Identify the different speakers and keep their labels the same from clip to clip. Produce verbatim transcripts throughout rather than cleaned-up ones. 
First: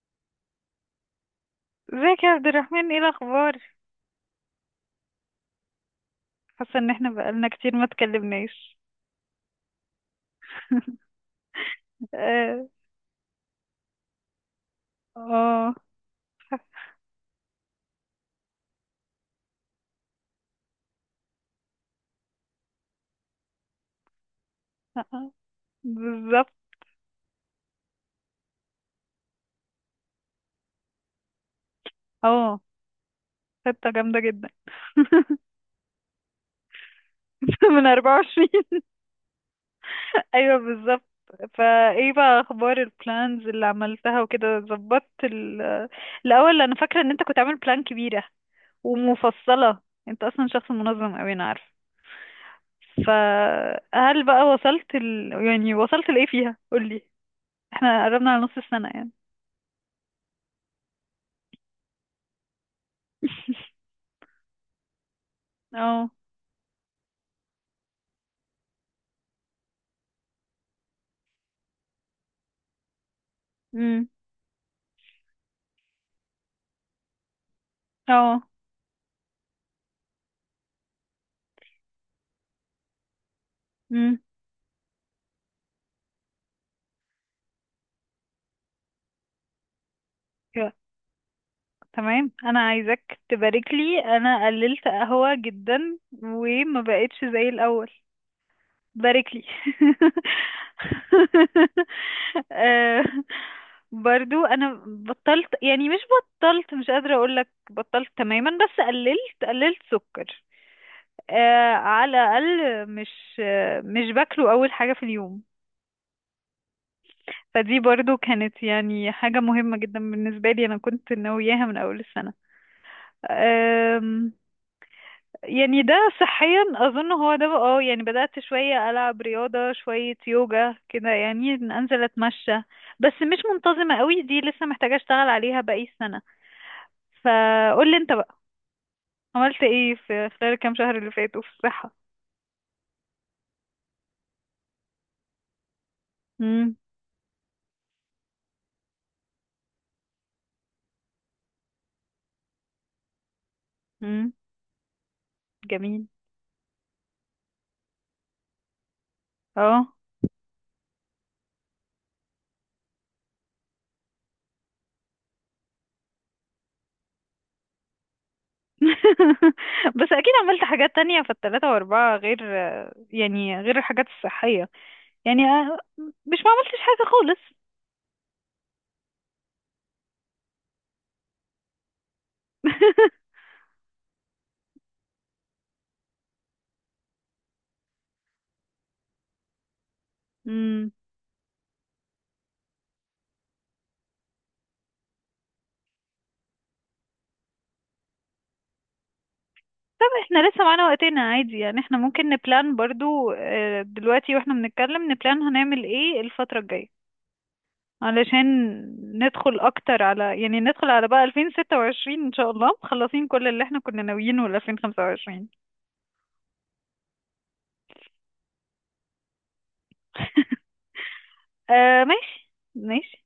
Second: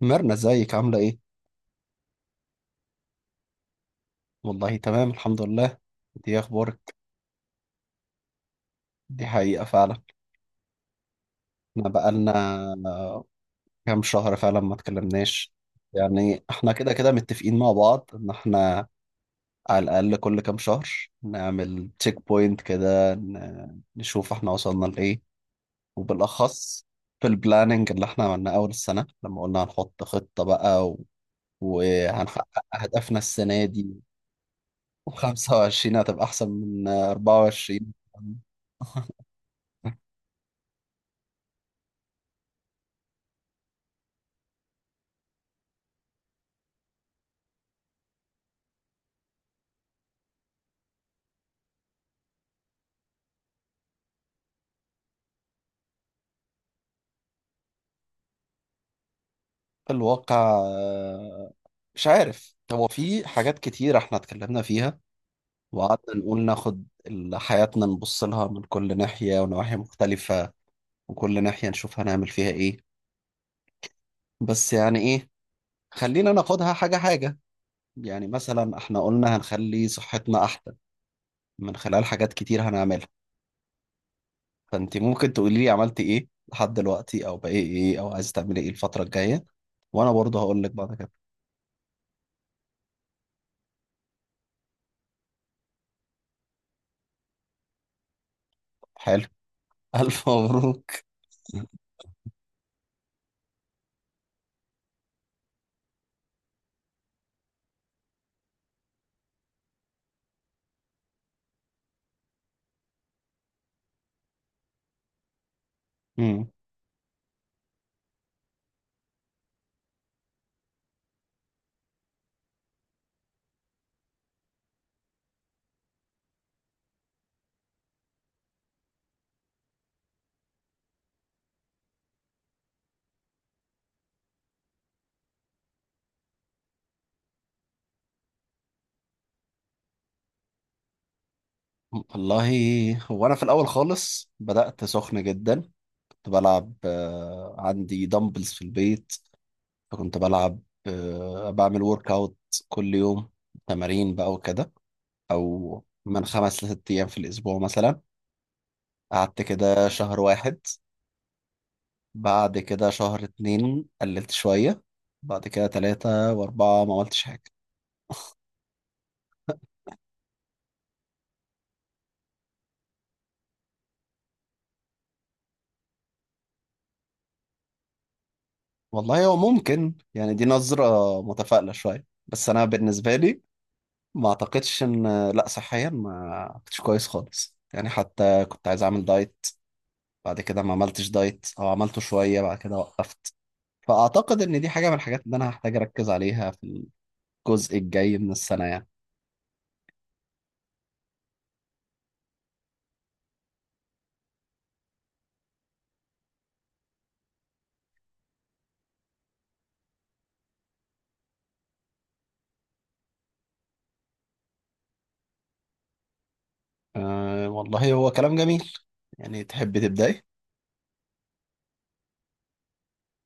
Speaker 1: مرنا، ازيك عاملة ايه؟
Speaker 2: ازيك يا عبد الرحمن، ايه الاخبار؟
Speaker 1: والله تمام الحمد لله. دي
Speaker 2: حاسه
Speaker 1: اخبارك.
Speaker 2: ان احنا بقالنا كتير ما اتكلمناش.
Speaker 1: دي حقيقة فعلا. احنا بقالنا
Speaker 2: اه.
Speaker 1: كام شهر فعلا ما اتكلمناش.
Speaker 2: اه.
Speaker 1: يعني احنا كده كده متفقين مع بعض ان احنا على الاقل كل كام شهر نعمل تشيك بوينت كده، ن- نشوف احنا وصلنا لايه.
Speaker 2: آه، بالظبط.
Speaker 1: وبالاخص في البلاننج اللي احنا عملناه اول السنة، لما قلنا هنحط خطة بقى و... وهنحقق
Speaker 2: اه.
Speaker 1: اهدافنا السنة دي.
Speaker 2: خطه جامده جدا.
Speaker 1: و25 هتبقى احسن من
Speaker 2: من
Speaker 1: أربعة وعشرين.
Speaker 2: أربعة وعشرين. ايوه بالظبط. فايه بقى اخبار البلانز اللي عملتها وكده ظبطت ال- الاول انا فاكره ان انت كنت عامل بلان كبيره ومفصله. انت اصلا شخص منظم اوي، انا عارفه. فهل بقى وصلت ال... يعني وصلت لايه فيها؟ قولي. احنا قربنا على نص السنه يعني.
Speaker 1: الواقع آه، مش عارف، هو في حاجات كتير احنا اتكلمنا فيها
Speaker 2: اه.
Speaker 1: وقعدنا نقول ناخد ال- حياتنا، نبص لها من كل ناحية ونواحي مختلفة. وكل ناحية نشوف هنعمل فيها ايه. بس يعني ايه، خلينا ناخدها حاجة حاجة. يعني
Speaker 2: اه.
Speaker 1: مثلا احنا قلنا هنخلي صحتنا احسن من خلال حاجات كتير هنعملها.
Speaker 2: امم.
Speaker 1: فانت ممكن تقولي لي عملت ايه لحد دلوقتي، او بقى ايه ايه، او عايز تعملي ايه الفترة الجاية، وانا برضه هقول لك
Speaker 2: يا-
Speaker 1: بعد كده.
Speaker 2: تمام، انا عايزك تبارك لي، انا قللت قهوة جدا وما بقتش زي الاول.
Speaker 1: حلو،
Speaker 2: بارك لي.
Speaker 1: الف مبروك.
Speaker 2: آه، برضو انا بطلت، يعني مش بطلت، مش قادرة اقولك بطلت تماما، بس قللت قللت سكر. آه، على الاقل مش، آه، مش باكله اول حاجة في اليوم.
Speaker 1: مم.
Speaker 2: فدي برضو كانت يعني حاجة مهمة جدا بالنسبة لي، انا كنت ناوياها من اول السنة. أم، يعني ده صحيا اظن هو ده بقى- اه يعني بدأت شوية العب رياضة، شوية يوجا كده، يعني إن انزل اتمشى. بس مش منتظمة قوي، دي لسه محتاجة اشتغل عليها باقي السنة. فقول لي انت بقى، عملت ايه في خلال الكام شهر اللي فاتوا في الصحة.
Speaker 1: والله هو انا في الاول خالص بدات سخن جدا. كنت بلعب،
Speaker 2: امم.
Speaker 1: آه، عندي دمبلز في البيت، فكنت بلعب، آه، بعمل ورك اوت كل يوم، تمارين بقى
Speaker 2: امم.
Speaker 1: وكده، او
Speaker 2: جميل.
Speaker 1: من خمس لست ايام في الاسبوع مثلا. قعدت كده
Speaker 2: اه.
Speaker 1: شهر واحد، بعد كده شهر اتنين قللت شويه، بعد كده تلاتة واربعة ما عملتش حاجه.
Speaker 2: بس اكيد عملت حاجات تانية في التلاتة واربعة، غير يعني غير الحاجات الصحية. يعني آه، مش ما عملتش حاجة خالص.
Speaker 1: والله هو ممكن يعني دي نظره متفائله شويه، بس انا بالنسبه لي ما اعتقدش، ان لا، صحيا ما كنتش كويس خالص، يعني حتى كنت عايز اعمل دايت، بعد كده ما
Speaker 2: امم.
Speaker 1: عملتش دايت، او عملته شوية بعد كده وقفت. فاعتقد ان دي حاجة من الحاجات اللي انا هحتاج اركز عليها في الجزء الجاي من السنة يعني.
Speaker 2: طب احنا لسه معانا وقتنا عادي، يعني احنا ممكن نبلان برضو، آه، دلوقتي واحنا بنتكلم نبلان هنعمل ايه الفترة الجاية. علشان ندخل اكتر على، يعني ندخل على بقى ألفين وستة وعشرين ان شاء الله مخلصين كل اللي احنا كنا ناويينه ل ألفين وخمسة وعشرين.
Speaker 1: أه والله هو كلام جميل. يعني تحب تبداي؟
Speaker 2: آه ماشي ماشي.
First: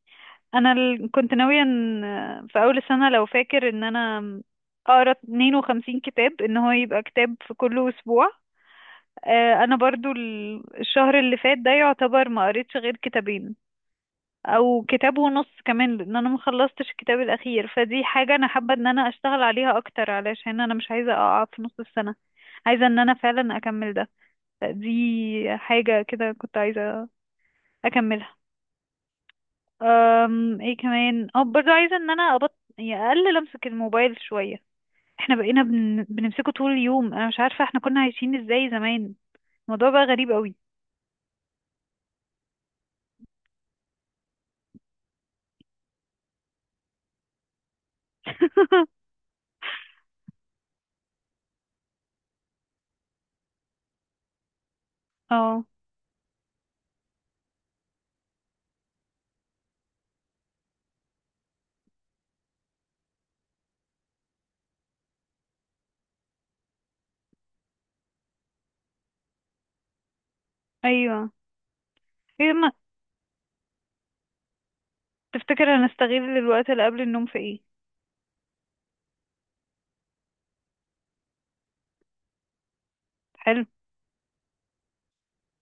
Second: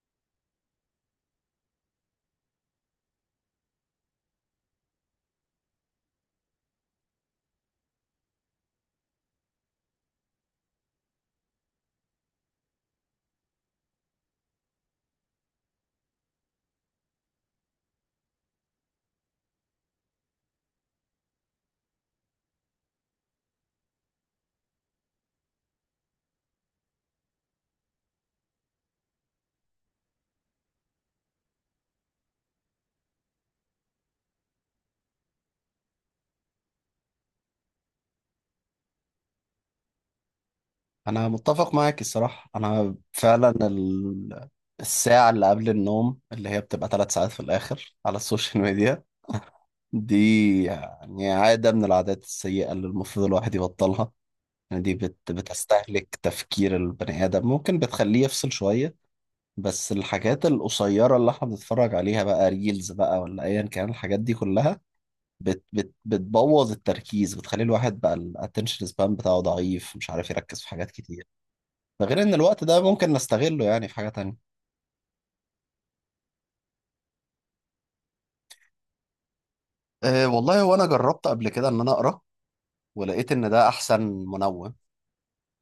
Speaker 2: انا ال- كنت ناوية ان، آه، في اول السنة لو فاكر، ان انا اقرا اثنين وخمسين كتاب، ان هو يبقى كتاب في كل اسبوع. آه، انا برضو ال- الشهر اللي فات ده يعتبر ما قريتش غير كتابين، او كتاب ونص كمان، لان انا ما خلصتش الكتاب الاخير. فدي حاجه انا حابه ان انا اشتغل عليها اكتر، علشان انا مش عايزه اقع في نص السنه. عايزه ان انا فعلا اكمل ده. دي حاجه كده كنت عايزه اكملها. أم ايه كمان؟ اه برضه عايزه ان انا ابط، يعني اقلل امسك الموبايل شويه. احنا بقينا بن... بنمسكه طول اليوم، انا مش عارفه احنا كنا عايشين ازاي زمان. الموضوع بقى غريب قوي.
Speaker 1: انا متفق معاك الصراحة. انا فعلا ال... الساعة اللي قبل النوم، اللي هي بتبقى ثلاث ساعات في الآخر على السوشيال ميديا، دي يعني عادة من العادات السيئة اللي المفروض الواحد يبطلها. يعني دي بت
Speaker 2: اه.
Speaker 1: بتستهلك تفكير البني آدم، ممكن بتخليه يفصل شوية. بس الحاجات القصيرة اللي احنا بنتفرج عليها بقى، ريلز بقى ولا أيا كان، الحاجات دي كلها بت بت بتبوظ التركيز، بتخلي الواحد بقى الاتنشن سبان بتاعه ضعيف، مش عارف يركز في حاجات كتير.
Speaker 2: ايوه.
Speaker 1: ده غير إن
Speaker 2: ايه،
Speaker 1: الوقت
Speaker 2: ما
Speaker 1: ده ممكن نستغله يعني في حاجة تانية.
Speaker 2: تفتكر هنستغل الوقت اللي قبل النوم في ايه؟
Speaker 1: أه والله هو انا جربت قبل كده ان انا اقرا، ولقيت ان
Speaker 2: حلو.
Speaker 1: ده احسن منوم.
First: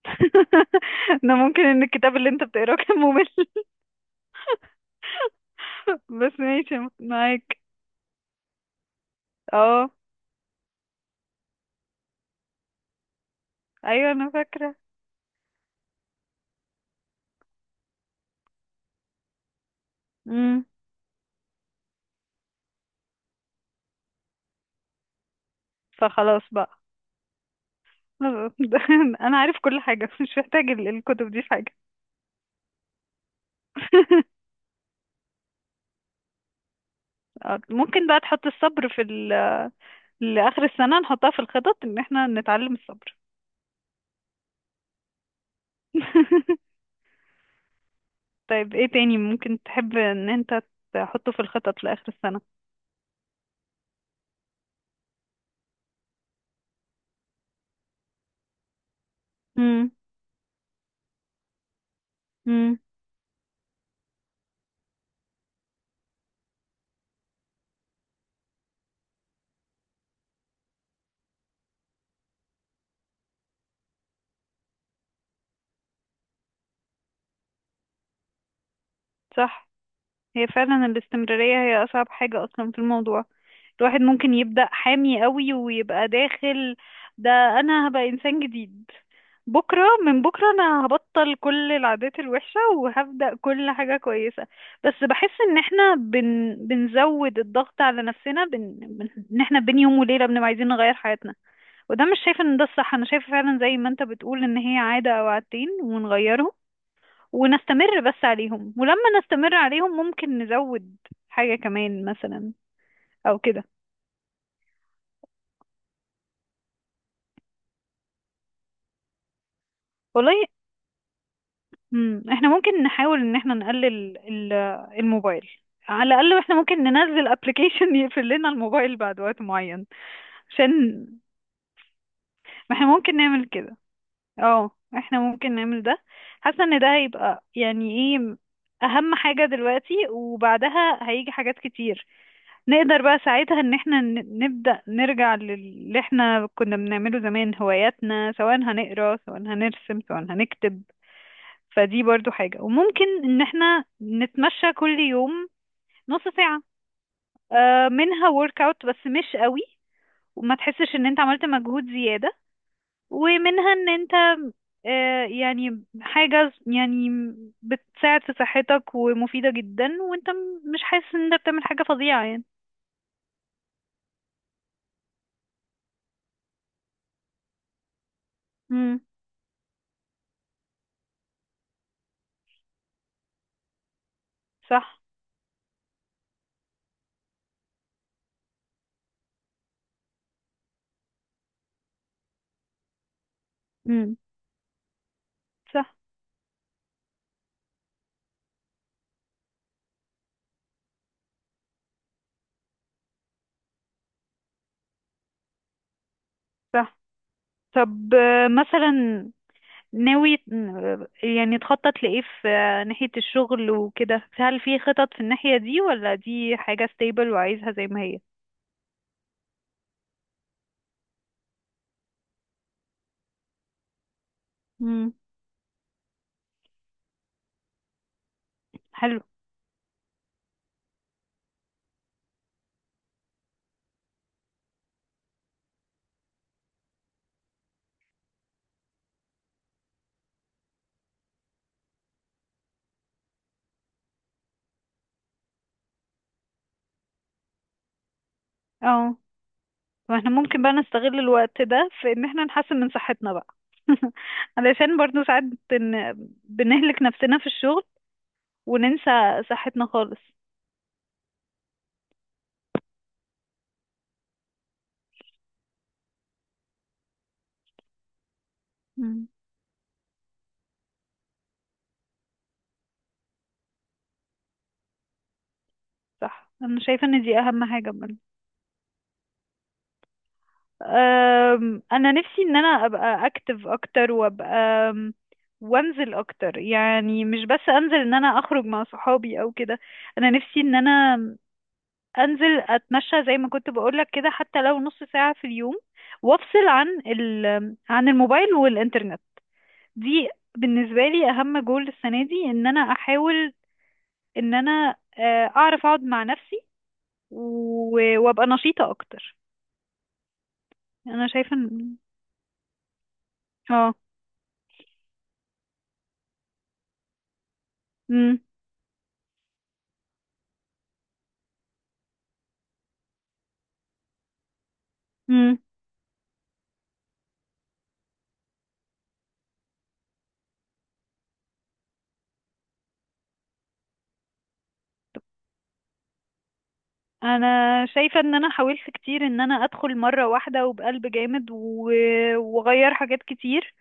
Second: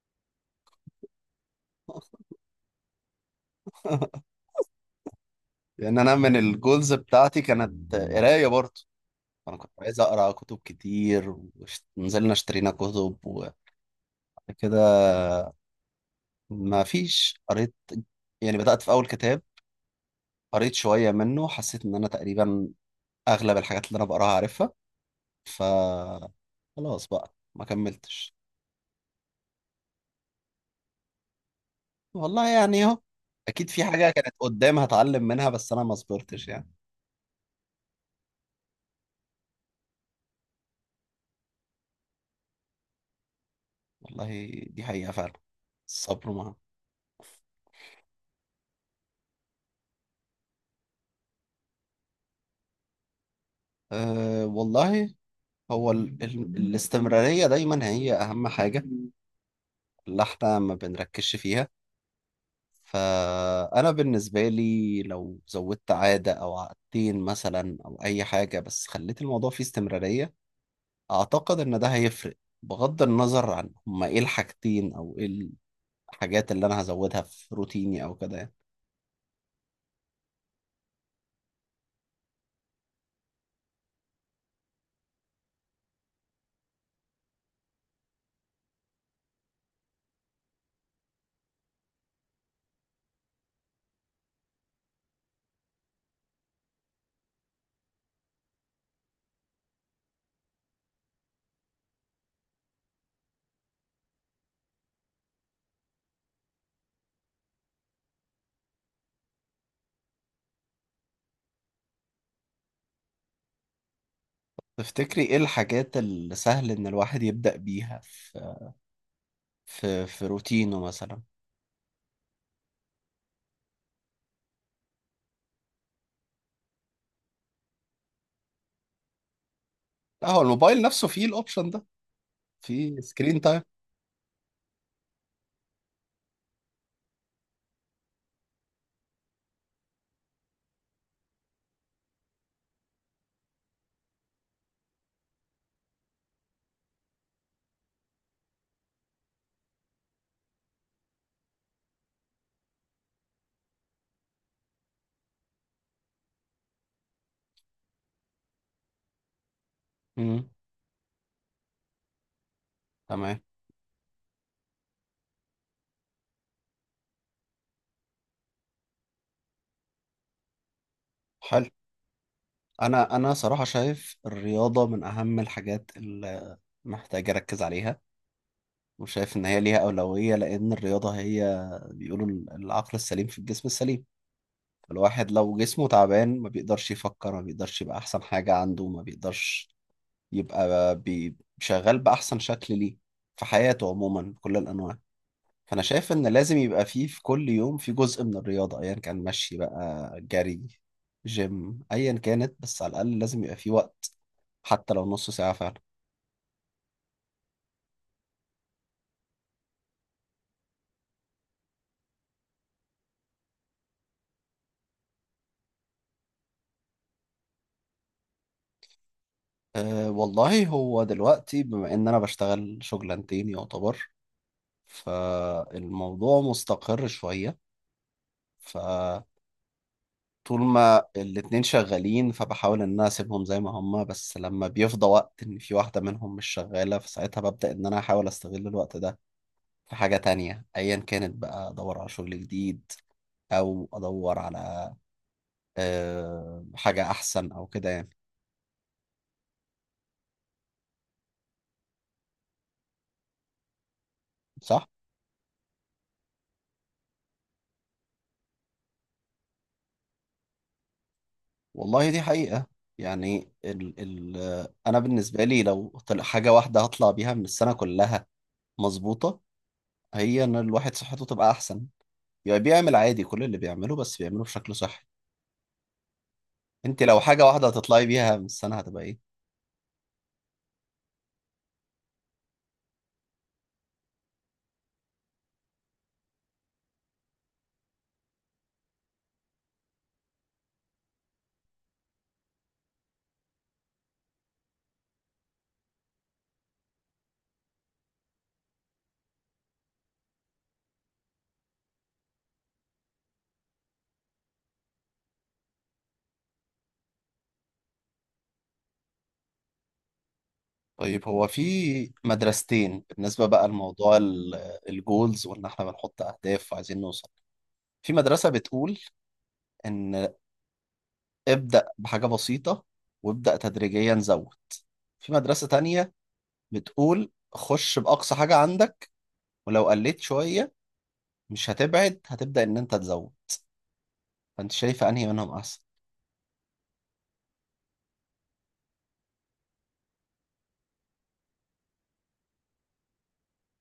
Speaker 2: انا ممكن ان الكتاب اللي انت بتقراه كان ممل.
Speaker 1: لان انا
Speaker 2: بس
Speaker 1: من
Speaker 2: ماشي
Speaker 1: الجولز بتاعتي
Speaker 2: معاك.
Speaker 1: كانت قرايه برضه. انا كنت
Speaker 2: اه.
Speaker 1: عايز اقرا كتب كتير ونزلنا اشترينا كتب، وبعد
Speaker 2: ايوه، انا فاكره.
Speaker 1: كده ما فيش قريت. يعني بدأت في اول كتاب،
Speaker 2: امم.
Speaker 1: قريت شوية منه، حسيت ان انا تقريبا اغلب الحاجات اللي انا بقراها عارفها. ف
Speaker 2: فخلاص بقى.
Speaker 1: خلاص بقى، ما كملتش.
Speaker 2: انا عارف كل حاجه، مش محتاج ال- الكتب دي في حاجه.
Speaker 1: والله يعني اهو، اكيد في حاجة كانت قدام هتعلم منها، بس انا ما صبرتش يعني.
Speaker 2: آه، ممكن بقى تحط الصبر في ال... لاخر السنه، نحطها في الخطط ان احنا نتعلم الصبر.
Speaker 1: والله دي حقيقة فعلا، الصبر معاها.
Speaker 2: طيب، ايه تاني ممكن تحب ان انت تحطه في الخطط لاخر السنه؟
Speaker 1: أه والله هو ال... ال... الاستمرارية دايما هي اهم حاجة
Speaker 2: امم.
Speaker 1: اللي احنا ما بنركزش فيها.
Speaker 2: امم.
Speaker 1: فأنا بالنسبة لي لو زودت عادة أو عادتين مثلا، أو أي حاجة، بس خليت الموضوع فيه استمرارية، أعتقد إن ده هيفرق، بغض النظر عن هما إيه الحاجتين أو إيه الحاجات اللي أنا هزودها في روتيني أو كده يعني.
Speaker 2: صح. هي فعلا الاستمرارية هي أصعب حاجة أصلا في الموضوع. الواحد ممكن يبدأ حامي قوي ويبقى داخل، ده أنا هبقى إنسان جديد، بكرة من بكرة أنا هبطل كل العادات الوحشة وهبدأ كل حاجة كويسة. بس بحس إن احنا بن... بنزود الضغط على نفسنا، بن... بن... إن احنا بين يوم وليلة بنبقى عايزين نغير حياتنا. وده مش شايفة إن ده الصح، أنا شايفة فعلا زي ما أنت بتقول، إن هي عادة أو عادتين ونغيرهم ونستمر بس عليهم، ولما نستمر عليهم ممكن نزود حاجة كمان مثلا، او كده.
Speaker 1: تفتكري إيه الحاجات اللي سهل إن الواحد يبدأ بيها في في في
Speaker 2: والله.
Speaker 1: روتينه مثلا؟
Speaker 2: مم. احنا ممكن نحاول ان احنا نقلل ال- الموبايل. على الاقل احنا ممكن ننزل ابلكيشن يقفل لنا الموبايل بعد وقت معين،
Speaker 1: لا، هو الموبايل
Speaker 2: عشان.
Speaker 1: نفسه فيه الأوبشن ده،
Speaker 2: ما احنا
Speaker 1: فيه
Speaker 2: ممكن
Speaker 1: سكرين
Speaker 2: نعمل
Speaker 1: تايم.
Speaker 2: كده. اه. احنا ممكن نعمل ده. حاسة ان ده هيبقى يعني ايه، اهم حاجة دلوقتي، وبعدها هيجي حاجات كتير. نقدر بقى ساعتها ان احنا ن- نبدأ نرجع للي احنا كنا بنعمله زمان، هواياتنا، سواء هنقرا سواء هنرسم سواء هنكتب. فدي برضو حاجة، وممكن ان احنا نتمشى كل يوم نص ساعة، آه، منها ورك اوت بس مش قوي،
Speaker 1: مم.
Speaker 2: وما تحسش ان انت عملت مجهود زيادة.
Speaker 1: تمام.
Speaker 2: ومنها ان انت، آه، يعني حاجة يعني بتساعد في صحتك ومفيدة جدا، وانت م- مش حاسس ان انت بتعمل
Speaker 1: حلو.
Speaker 2: حاجة فظيعة يعني.
Speaker 1: انا انا صراحه شايف الرياضه من اهم الحاجات اللي محتاج اركز عليها.
Speaker 2: امم.
Speaker 1: وشايف ان هي ليها اولويه. لان الرياضه هي، بيقولوا ال- العقل السليم في الجسم السليم.
Speaker 2: صح.
Speaker 1: الواحد لو جسمه تعبان ما بيقدرش يفكر، ما بيقدرش يبقى احسن حاجه عنده، ما بيقدرش يبقى بي- شغال باحسن شكل ليه في حياته
Speaker 2: مم.
Speaker 1: عموما بكل الانواع. فانا
Speaker 2: صح.
Speaker 1: شايف ان لازم يبقى فيه في كل يوم في جزء من الرياضه، ايا كان مشي بقى، جري، جيم، ايا كانت، بس على الاقل لازم يبقى فيه وقت، حتى لو نص ساعه فعلا.
Speaker 2: صح. طب آه، مثلا، ناوي آه، يعني تخطط لإيه في آه، ناحية الشغل وكده؟ هل في خطط في الناحية دي، ولا دي حاجة stable وعايزها زي ما هي؟
Speaker 1: أه والله، هو دلوقتي بما ان انا بشتغل شغلانتين يعتبر،
Speaker 2: امم.
Speaker 1: فالموضوع مستقر شويه.
Speaker 2: حلو.
Speaker 1: فطول ما الاتنين شغالين، فبحاول ان انا اسيبهم زي ما هما، بس لما بيفضى وقت ان في واحده منهم مش شغاله، فساعتها ببدا ان انا احاول استغل الوقت ده في حاجة تانية أيا كانت، بقى أدور على شغل جديد، أو أدور على آه، حاجة أحسن أو كده يعني.
Speaker 2: اه. واحنا ممكن بقى نستغل الوقت ده في ان احنا نحسن من صحتنا بقى.
Speaker 1: صح؟
Speaker 2: علشان برضو ساعات بن... بنهلك نفسنا في الشغل، وننسى صحتنا خالص.
Speaker 1: والله دي حقيقة. يعني ال ال آه، أنا بالنسبة لي لو طلع حاجة واحدة هطلع بيها من السنة كلها
Speaker 2: امم.
Speaker 1: مظبوطة، هي إن الواحد صحته تبقى أحسن. يعني بيعمل عادي كل اللي بيعمله بس بيعمله بشكل صحي.
Speaker 2: صح. انا
Speaker 1: أنت
Speaker 2: شايفة
Speaker 1: لو
Speaker 2: ان دي
Speaker 1: حاجة
Speaker 2: اهم
Speaker 1: واحدة
Speaker 2: حاجة.
Speaker 1: هتطلعي بيها من السنة هتبقى إيه؟
Speaker 2: أم، انا نفسي ان انا ابقى اكتف اكتر وابقى، أم، وانزل اكتر، يعني مش بس انزل ان انا اخرج مع صحابي او كده. انا نفسي ان انا انزل اتمشى زي ما كنت بقولك كده، حتى لو نص ساعة في اليوم، وافصل عن ال عن الموبايل والانترنت. دي بالنسبة لي اهم جول السنة دي، ان انا احاول ان انا، آه، اعرف اقعد مع نفسي و- وابقى نشيطة اكتر.
Speaker 1: طيب
Speaker 2: انا
Speaker 1: هو
Speaker 2: شايفة
Speaker 1: في
Speaker 2: ان.
Speaker 1: مدرستين بالنسبة بقى
Speaker 2: اه.
Speaker 1: لموضوع الجولز، وإن إحنا بنحط أهداف عايزين نوصل. في مدرسة بتقول إن ابدأ بحاجة بسيطة، وابدأ تدريجيا زود. في
Speaker 2: امم.
Speaker 1: مدرسة تانية بتقول خش بأقصى حاجة عندك، ولو قلت شوية مش هتبعد، هتبدأ إن أنت تزود. فأنت شايفة أنهي منهم أحسن؟
Speaker 2: انا شايفة ان انا حاولت كتير ان انا ادخل مرة واحدة وبقلب جامد و- واغير حاجات كتير،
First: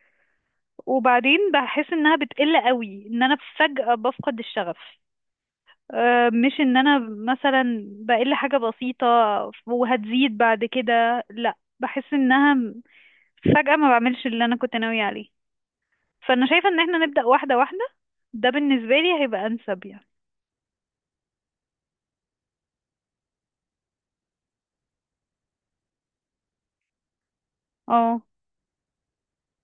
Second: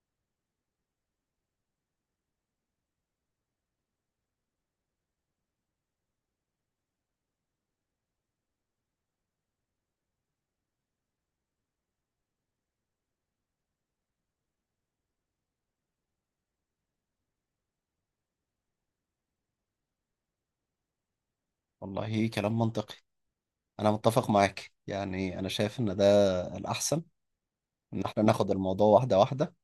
Speaker 2: وبعدين بحس انها بتقل قوي، ان انا فجأة بفقد الشغف. أه، مش ان انا مثلا بقل حاجة بسيطة وهتزيد بعد كده، لا بحس انها فجأة ما بعملش اللي انا كنت ناوية عليه. فانا شايفة ان احنا نبدأ واحدة واحدة، ده بالنسبة لي هيبقى انسب يعني.
Speaker 1: والله كلام منطقي. أنا متفق معاك. يعني أنا شايف إن ده الأحسن، إن
Speaker 2: اه.
Speaker 1: إحنا ناخد الموضوع واحدة واحدة،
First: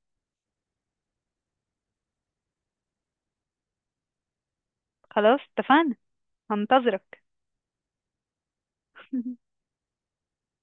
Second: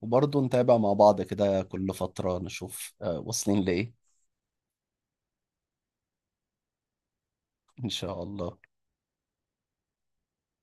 Speaker 1: وبرضه نتابع مع بعض كده كل فترة نشوف آه، واصلين لإيه.
Speaker 2: خلاص اتفقنا، هنتظرك.
Speaker 1: إن شاء الله.